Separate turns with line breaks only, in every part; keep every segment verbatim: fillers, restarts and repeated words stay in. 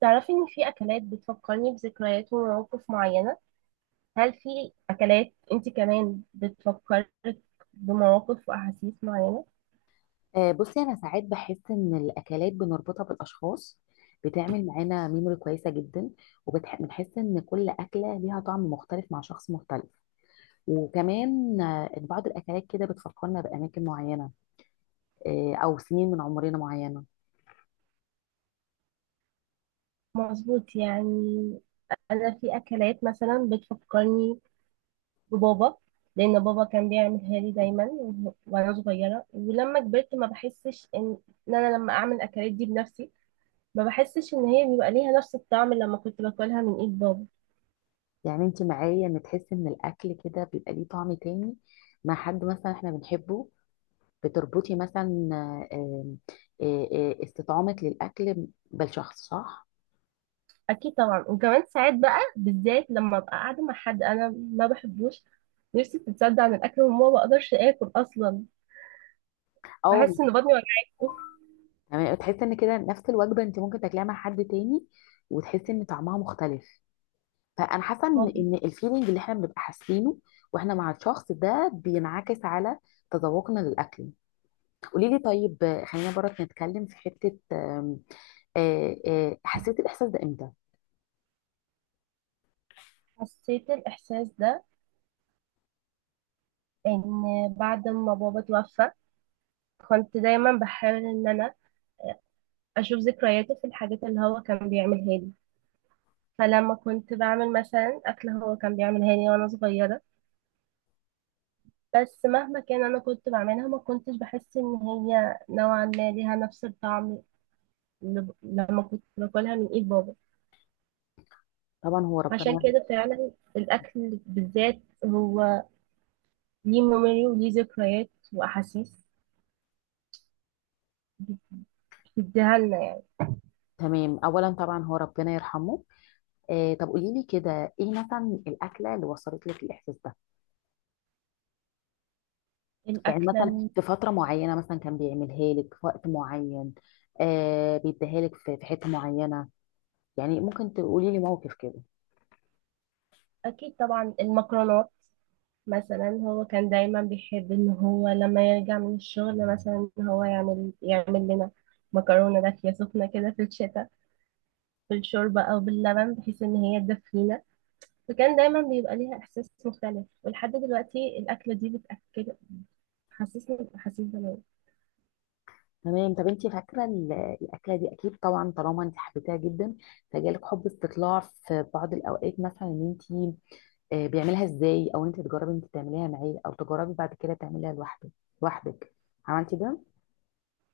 تعرفي إن في أكلات بتفكرني بذكريات ومواقف معينة. هل في أكلات أنت كمان بتفكرك بمواقف وأحاسيس معينة؟
آه، بصي، انا ساعات بحس ان الاكلات بنربطها بالاشخاص بتعمل معانا ميموري كويسه جدا. وبنحس ان كل اكله ليها طعم مختلف مع شخص مختلف. وكمان آه، إن بعض الاكلات كده بتفكرنا باماكن معينه، آه، او سنين من عمرنا معينه.
مظبوط، يعني أنا في أكلات مثلا بتفكرني ببابا، لأن بابا كان بيعملها لي دايما وه- وأنا صغيرة. ولما كبرت ما بحسش إن إن أنا لما أعمل الأكلات دي بنفسي، ما بحسش إن هي بيبقى ليها نفس الطعم اللي لما كنت باكلها من إيد بابا.
يعني انت معايا ان تحس ان الاكل كده بيبقى ليه طعم تاني مع حد مثلا احنا بنحبه. بتربطي مثلا آه، آه، آه، استطعامك للاكل بالشخص، صح؟
اكيد طبعا، وكمان ساعات بقى بالذات لما ابقى قاعده مع حد انا ما بحبوش، نفسي بتتصدع عن الاكل وما بقدرش اكل اصلا.
او.
بحس ان بطني وجعاني. أوف.
تمام، تحس ان كده نفس الوجبه انت ممكن تاكليها مع حد تاني وتحسي ان طعمها مختلف. فانا حاسه ان ان
ما
الفيلينج اللي احنا بنبقى حاسينه واحنا مع الشخص ده بينعكس على تذوقنا للاكل. قولي لي طيب، آه، خلينا برك نتكلم في حته. آم، آه، آه، حسيت الاحساس ده امتى؟
حسيت الاحساس ده ان بعد ما بابا توفى كنت دايما بحاول ان انا اشوف ذكرياته في الحاجات اللي هو كان بيعملها لي. فلما كنت بعمل مثلا اكل هو كان بيعملها لي وانا صغيره، بس مهما كان انا كنت بعملها ما كنتش بحس ان هي نوعا ما ليها نفس الطعم ل- لما كنت باكلها من ايد بابا.
طبعا هو
عشان
ربنا.
كده فعلا الاكل بالذات هو ليه ميموري وليه ذكريات واحاسيس بتديها لنا يعني.
تمام، اولا طبعا هو ربنا يرحمه. آه، طب قولي لي كده، ايه مثلا الاكله اللي وصلت لك الاحساس ده؟ يعني
الاكله
مثلا
ال-
في فترة معينة مثلا كان بيعملها لك في وقت معين. آه بيديها لك في في حتة معينة. يعني ممكن تقولي لي موقف كده؟
اكيد طبعا المكرونات مثلا. هو كان دايما بيحب ان هو لما يرجع من الشغل مثلا إن هو يعمل يعمل لنا مكرونه دافيه سخنه كده في الشتاء، بالشوربه او باللبن، بحيث ان هي تدفينا. فكان دايما بيبقى ليها احساس مختلف، ولحد دلوقتي الاكله دي بتاكل حسسني بأحاسيس زمان.
تمام، طب انت فاكرة ال- الأكلة دي. أكيد طبعا طالما انت حبيتها جدا، فجالك حب استطلاع في بعض الأوقات مثلا ان انت آه بيعملها ازاي، أو انت تجربي انت تعمليها معاه، أو تجربي بعد كده تعمليها لوحدك. لوحدك عملتي ده؟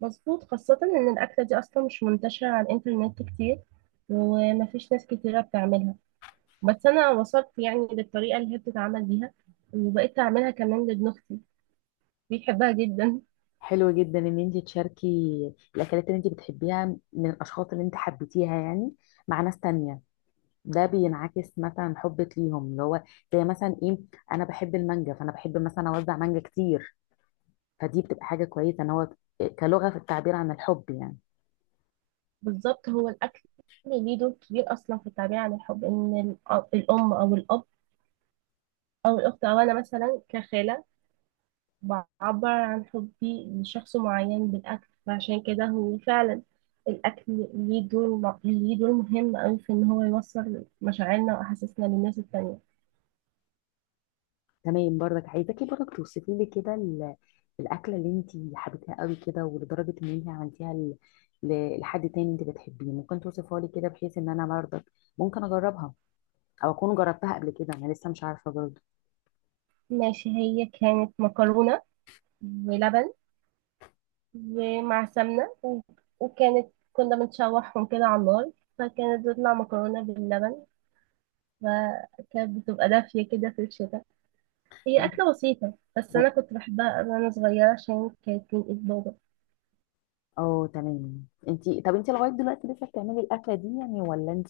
مظبوط، خاصة إن الأكلة دي أصلا مش منتشرة على الإنترنت كتير ومفيش ناس كتيرة بتعملها. بس أنا وصلت يعني للطريقة اللي هي بتتعمل بيها، وبقيت أعملها كمان لابن أختي بيحبها جدا.
حلو جدا ان انت تشاركي الأكلات اللي انت بتحبيها من الأشخاص اللي انت حبيتيها يعني، مع ناس تانية. ده بينعكس مثلا حبك ليهم اللي هو زي مثلا ايه، انا بحب المانجا فانا بحب مثلا اوزع مانجا كتير، فدي بتبقى حاجه كويسه ان هو كلغه في التعبير عن الحب يعني.
بالظبط، هو الأكل ليه دور كبير أصلا في التعبير عن الحب، إن الأ- الأم أو الأب أو الأخت أو أنا مثلا كخالة بعبر عن حبي لشخص معين بالأكل. فعشان كده هو فعلا الأكل ليه دور ليه دور مهم أوي في إن هو يوصل مشاعرنا وأحاسيسنا للناس التانية.
تمام، برضك عايزاكي برضك توصفي لي كده ال- الاكله اللي انت حبيتيها قوي كده، ولدرجه ان انت عملتيها ل- ل- لحد تاني انت بتحبيه، ممكن توصفها لي كده بحيث ان انا برضك ممكن اجربها، او اكون جربتها قبل كده، انا لسه مش عارفه برضه.
ماشي، هي كانت مكرونة ولبن ومع سمنة و- وكانت كنا بنشوحهم كده على النار، فكانت بتطلع مكرونة باللبن، فكانت بتبقى دافية كده في الشتاء. هي
طب
أكلة بسيطة بس أنا
انت-
كنت بحبها أوي وأنا صغيرة عشان كانت من إيد بابا.
اه تمام، انت طب انت لغايه دلوقتي لسه بتعملي الاكله دي يعني، ولا انت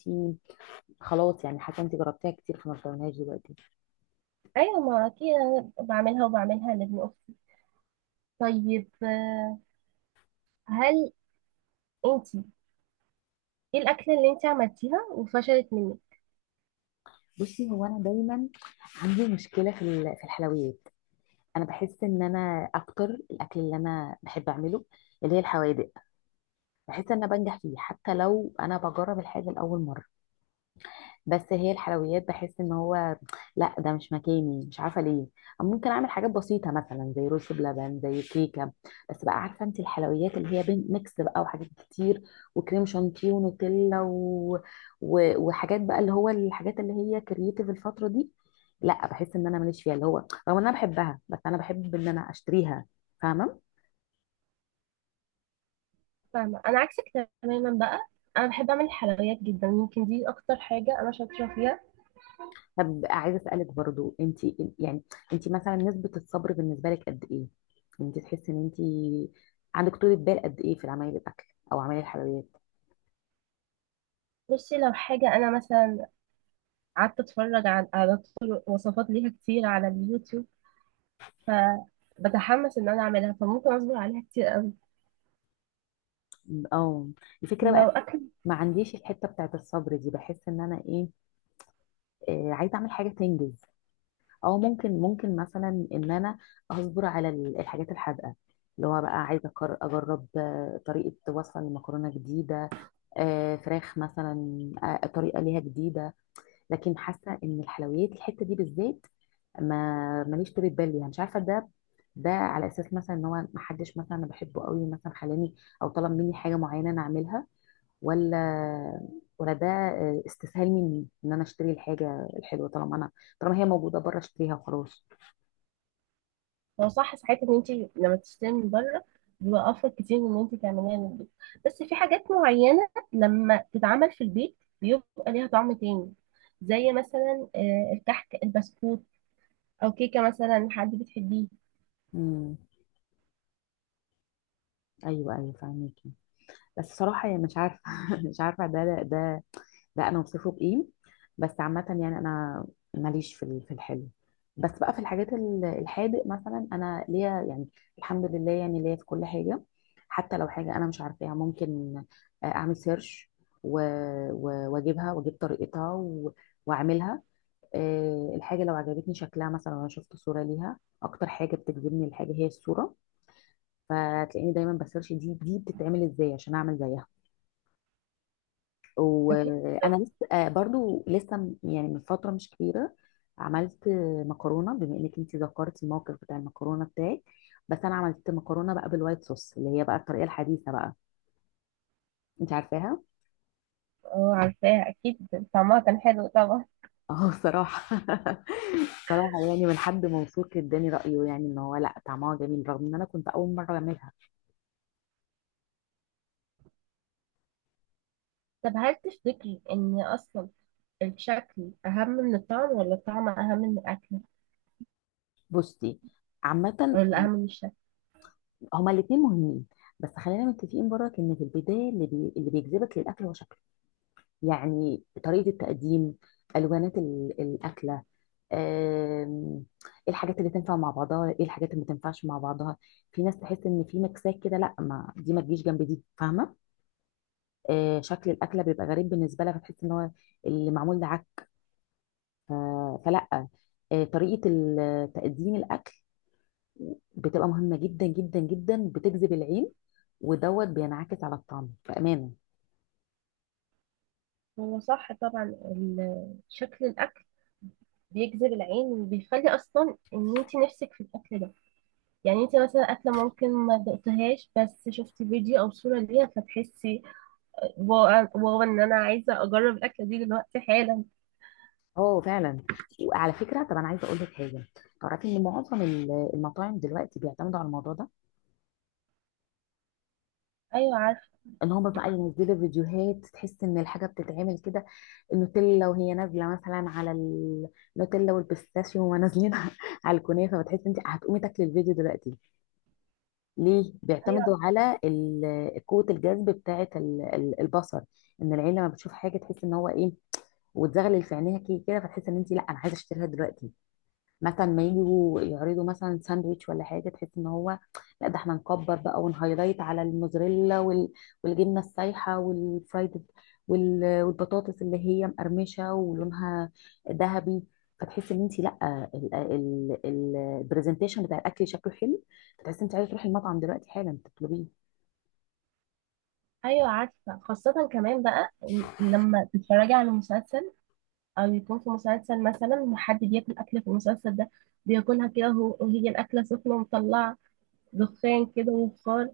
خلاص يعني حاجه انت جربتيها كتير فما بتعملهاش دلوقتي؟
ايوه، ما اكيد انا بعملها وبعملها لابن اختي. طيب، آه، هل انت ايه الاكله اللي انت عملتيها وفشلت منك؟
بصي، هو انا دايما عندي مشكله في ال- في الحلويات. انا بحس ان انا اكتر الاكل اللي انا بحب اعمله اللي هي الحوادق، بحس ان انا بنجح فيه حتى لو انا بجرب الحاجه لاول مره. بس هي الحلويات بحس ان هو لا، ده مش مكاني، مش عارفه ليه. ممكن اعمل حاجات بسيطه مثلا زي رز بلبن، زي كيكه. بس بقى عارفه انت، الحلويات اللي هي بين ميكس بقى وحاجات كتير وكريم شانتيه ونوتيلا و... و... وحاجات بقى اللي هو الحاجات اللي هي كرييتيف الفتره دي. لا، بحس ان انا ماليش فيها اللي هو، رغم ان انا بحبها بس انا بحب ان انا اشتريها. فاهمه؟
فاهمه، انا عكسك تماما بقى. انا بحب اعمل حلويات جدا، يمكن دي اكتر حاجه انا شاطره فيها.
طب عايزه اسالك برضو انت يعني، انت مثلا نسبه الصبر بالنسبه لك قد ايه؟ يعني انت تحسي ان انت عندك طولة بال قد ايه في عمايل الاكل، او عمايل الحلويات؟
بصي، لو حاجه انا مثلا قعدت اتفرج على على طرق وصفات ليها كتير على اليوتيوب، فبتحمس ان انا اعملها فممكن اصبر عليها كتير قوي.
اه الفكره
لو
بقى
اكل
ما عنديش الحته بتاعت الصبر دي، بحس ان انا ايه، آه عايزه اعمل حاجه تنجز. او ممكن ممكن مثلا ان انا اصبر على ال- الحاجات الحادقه، اللي هو بقى عايزه أقر- اجرب آه، طريقه وصفه لمكرونه جديده، آه، فراخ مثلا، آه، طريقه ليها جديده. لكن حاسه ان الحلويات الحته دي بالذات، ما ماليش طولة بال يعني، مش عارفه ده ده على اساس مثلا ان هو ما حدش مثلا انا بحبه قوي مثلا خلاني او طلب مني حاجه معينه انا اعملها، ولا ولا ده آه، استسهال مني ان انا اشتري الحاجه الحلوه طالما انا طالما هي موجوده بره اشتريها وخلاص.
هو صح ساعات ان انت لما تشتري من بره بيبقى افضل كتير من ان انت تعمليها من البيت، بس في حاجات معينه لما تتعمل في البيت بيبقى ليها طعم تاني، زي مثلا آه، الكحك البسكوت، او كيكه مثلا حد بتحبيه.
امم، ايوه، ايوه، فاهميكي. بس صراحه يعني مش عارفه مش عارفه ده ده، لا انا وصفه بايه. بس عامه يعني انا ماليش في ال- في الحلو. بس بقى في الحاجات ال- الحادق مثلا انا ليا يعني، الحمد لله يعني ليا في كل حاجه. حتى لو حاجه انا مش عارفاها ممكن اعمل سيرش و- و- واجيبها واجيب طريقتها و- واعملها. آه، الحاجه لو عجبتني شكلها مثلا وانا شفت صوره ليها، اكتر حاجه بتجذبني الحاجه هي الصوره. فتلاقيني دايما بسيرش دي دي بتتعمل ازاي عشان اعمل زيها.
اكيد.
وانا لسه آه، برضو لسه م- يعني من فتره مش كبيره عملت مكرونه، بما انك انت ذكرت الموقف بتاع المكرونه بتاعك. بس انا عملت مكرونه بقى بالوايت صوص اللي هي بقى الطريقه الحديثه بقى، انت عارفاها.
اه عارفاها اكيد. طعمها كان حلو طبعا.
اه صراحه صراحه يعني، من حد موثوق اداني رايه يعني ان هو لا، طعمها جميل رغم ان انا كنت اول مره اعملها.
طب هل تفتكري ان اصلا الشكل اهم من الطعم، ولا الطعم اهم من الاكل،
بصي، عامه
ولا اهم من الشكل؟
هما الاثنين مهمين. بس خلينا متفقين برك ان في البدايه اللي بي... اللي بيجذبك للاكل هو شكله، يعني طريقة التقديم، ألوانات ال- الأكلة. آم، ايه الحاجات اللي تنفع مع بعضها، ايه الحاجات اللي ما تنفعش مع بعضها. في ناس تحس ان في مكسات كده، لا ما دي ما تجيش جنب دي، فاهمة؟ آه، شكل الأكلة بيبقى غريب بالنسبة لها، فتحس ان هو اللي معمول ده عك. ف- فلا، آه، طريقة ال- تقديم الأكل بتبقى مهمة جدا جدا جدا، بتجذب العين ودوت بينعكس على الطعم بأمانة.
هو صح طبعا ال- شكل الاكل بيجذب العين وبيخلي اصلا ان انت نفسك في الاكل ده. يعني انت مثلا اكله ممكن ما دقتهاش بس شفتي فيديو او صوره ليها، فتحسي واو واو ان انا عايزه اجرب الاكله دي دلوقتي حالا.
اه فعلا. وعلى فكره طب انا عايزه اقول لك حاجه، تعرفي ان معظم ال- المطاعم دلوقتي بيعتمدوا على الموضوع ده؟
ايوه عارفه.
ان هم بقى ينزلوا فيديوهات تحس ان الحاجه بتتعمل كده، النوتيلا وهي نازله مثلا على ال- النوتيلا والبيستاشيو وهما نازلين على الكنافه، فتحس انت هتقومي تاكلي الفيديو دلوقتي. ليه
ايوه،
بيعتمدوا على ال- قوه الجذب بتاعه ال- ال- البصر. ان العين لما بتشوف حاجه تحس ان هو ايه، وتزغلل في عينيها كي- كده، فتحس ان انت لا، انا عايزه اشتريها دلوقتي. مثلا ما يجوا يعرضوا مثلا ساندويتش ولا حاجه تحس ان هو لا، ده احنا نكبر بقى ونهايلايت على الموزاريلا وال... والجبنه السايحه والفرايد وال... والبطاطس اللي هي مقرمشه ولونها ذهبي. فتحس ان انت لا، ال- ال- ال- البرزنتيشن بتاع الاكل شكله حلو، فتحس ان انت عايزه تروحي المطعم دلوقتي حالا تطلبيه.
ايوه، عارفه، خاصه كمان بقى لما تتفرجي على مسلسل، او يكون في مسلسل مثلا وحد بياكل اكله في المسلسل ده، بياكلها كده وهو- وهي الاكله سخنه مطلعه دخان كده وبخار،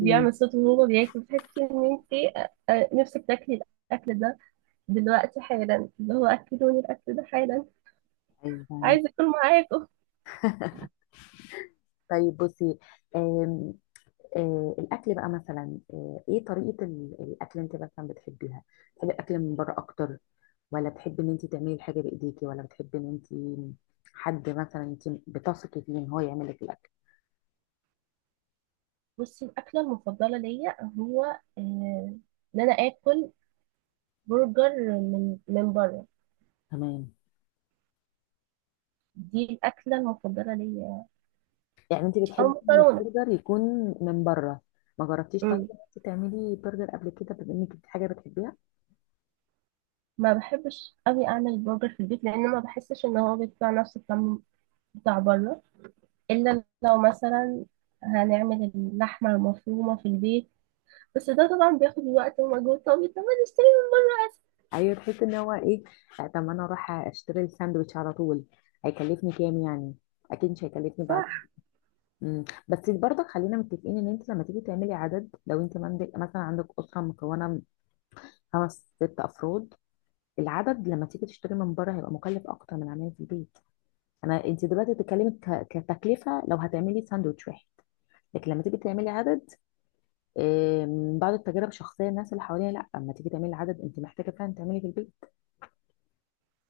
مم.
صوت وهو بياكل، بتحس ان انت آه، آه، نفسك تاكلي الاكل ده دلوقتي حالا، اللي هو اكلوني الاكل ده حالا،
ايوه، فاهمك.
عايزه اكل معاكم.
طيب بصي، آم، آه، الاكل بقى مثلا، آه، ايه طريقه ال- الاكل اللي انت مثلا بتحبيها؟ بتحبي الاكل من بره اكتر، ولا بتحبي ان انت تعملي الحاجه بايديكي، ولا بتحبي ان انت حد مثلا انت بتثقي فيه ان هو يعمل لك الاكل؟
بصي، الاكله المفضله ليا هو آه، ان انا اكل برجر من من بره.
تمام،
دي الاكله المفضله ليا،
يعني انت
او
بتحبي ان
مكرونه.
البرجر يكون من بره. ما جربتيش طيب
أمم.
ان انت تعملي برجر قبل كده بما انك دي حاجه بتحبيها؟
ما بحبش قوي اعمل برجر في البيت لان ما بحسش ان هو بيطلع نفس الطعم بتاع بره، إلا لو مثلا هنعمل اللحمة مفرومة في البيت، بس ده طبعا بياخد وقت ومجهود. طب طب ما نشتري.
ايوه، تحسي ان هو ايه؟ آه، طب ما انا اروح اشتري الساندوتش على طول، هيكلفني كام يعني؟ اكيد مش هيكلفني بعد.
صح.
مم. بس برضك خلينا متفقين ان انت لما تيجي تعملي عدد، لو انت عندك مثلا عندك اسره مكونه من خمس ست افراد، العدد لما تيجي تشتري من بره هيبقى مكلف اكتر من عمايل في البيت. انا انت دلوقتي بتتكلمي ك- كتكلفه لو هتعملي ساندوتش واحد. لكن لما تيجي تعملي عدد، آه، من بعض التجارب الشخصيه الناس اللي حواليها، لا اما تيجي تعملي عدد انت محتاجه فعلا تعملي في البيت.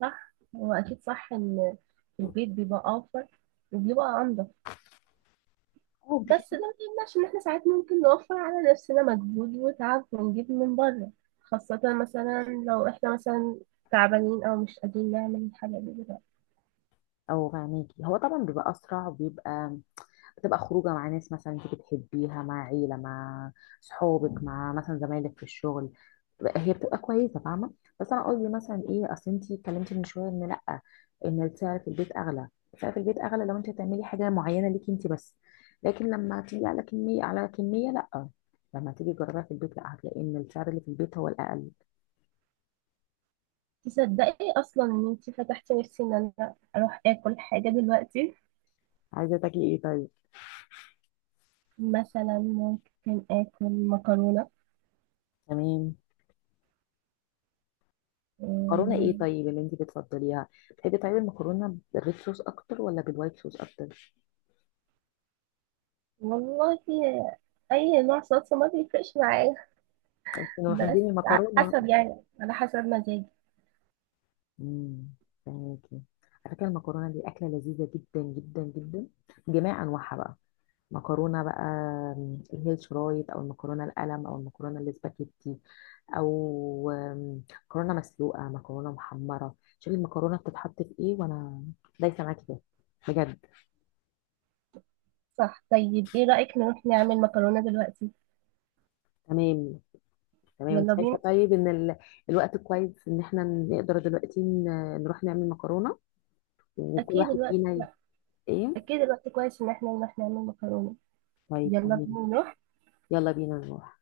صح، هو أكيد صح إن في البيت بيبقى أوفر وبيبقى أنضف،
او
بس ده
بتجيبي-
ما يمنعش إن إحنا ساعات ممكن نوفر على نفسنا مجهود وتعب ونجيب من بره، خاصة مثلا لو إحنا مثلا تعبانين أو مش قادرين نعمل الحاجة دي دلوقتي.
او غنيكي هو طبعا بيبقى اسرع وبيبقى بتبقى خروجه مع ناس مثلا انت بتحبيها، مع عيله، مع صحابك، مع مثلا زمايلك في الشغل. بتبقى- هي بتبقى كويسه، فاهمه. بس انا قصدي مثلا ايه، اصل انت اتكلمتي من شويه ان لا ان السعر في البيت اغلى. السعر في البيت اغلى لو انت هتعملي حاجه معينه ليكي انت بس. لكن لما تيجي على كميه على كميه، لا، لما تيجي تجربيها في البيت، لا، هتلاقي ان السعر اللي في البيت هو الاقل.
تصدقي أصلا إن أنتي فتحتي نفسي إن أنا أروح آكل حاجة دلوقتي.
عايزه تاكلي ايه طيب؟
مثلا ممكن آكل مكرونة.
تمام. مكرونه ايه
مم،
طيب اللي انت بتفضليها؟ بتحبي طيب المكرونه بالريد صوص اكتر، ولا بالوايت صوص اكتر؟
والله أي نوع صلصة ما بيفرقش معايا،
من
بس
محبين
على
المكرونه.
حسب يعني على حسب مزاجي.
امم فهميكي. على فكره، المكرونه دي اكله لذيذه جدا جدا جدا، جميع انواعها بقى. مكرونه بقى أم، اللي هي الشرايط، او المكرونه القلم، او المكرونه الاسباجيتي، او أم، مكرونه مسلوقه، مكرونه محمره. شوفي المكرونه بتتحط في ايه وانا دايسه معاكي فيها، بجد.
صح، طيب إيه رأيك نروح نعمل مكرونة دلوقتي؟
تمام، تمام انت
يلا
شايفه
بينا.
طيب ان ال... الوقت كويس ان احنا نقدر دلوقتي ن... نروح نعمل مكرونه، وكل
أكيد
واحد
الوقت
فينا ي-
لا
ايه؟
أكيد الوقت كويس إن إحنا نروح نعمل مكرونة.
طيب،
يلا
تمام.
بينا.
يلا بينا نروح.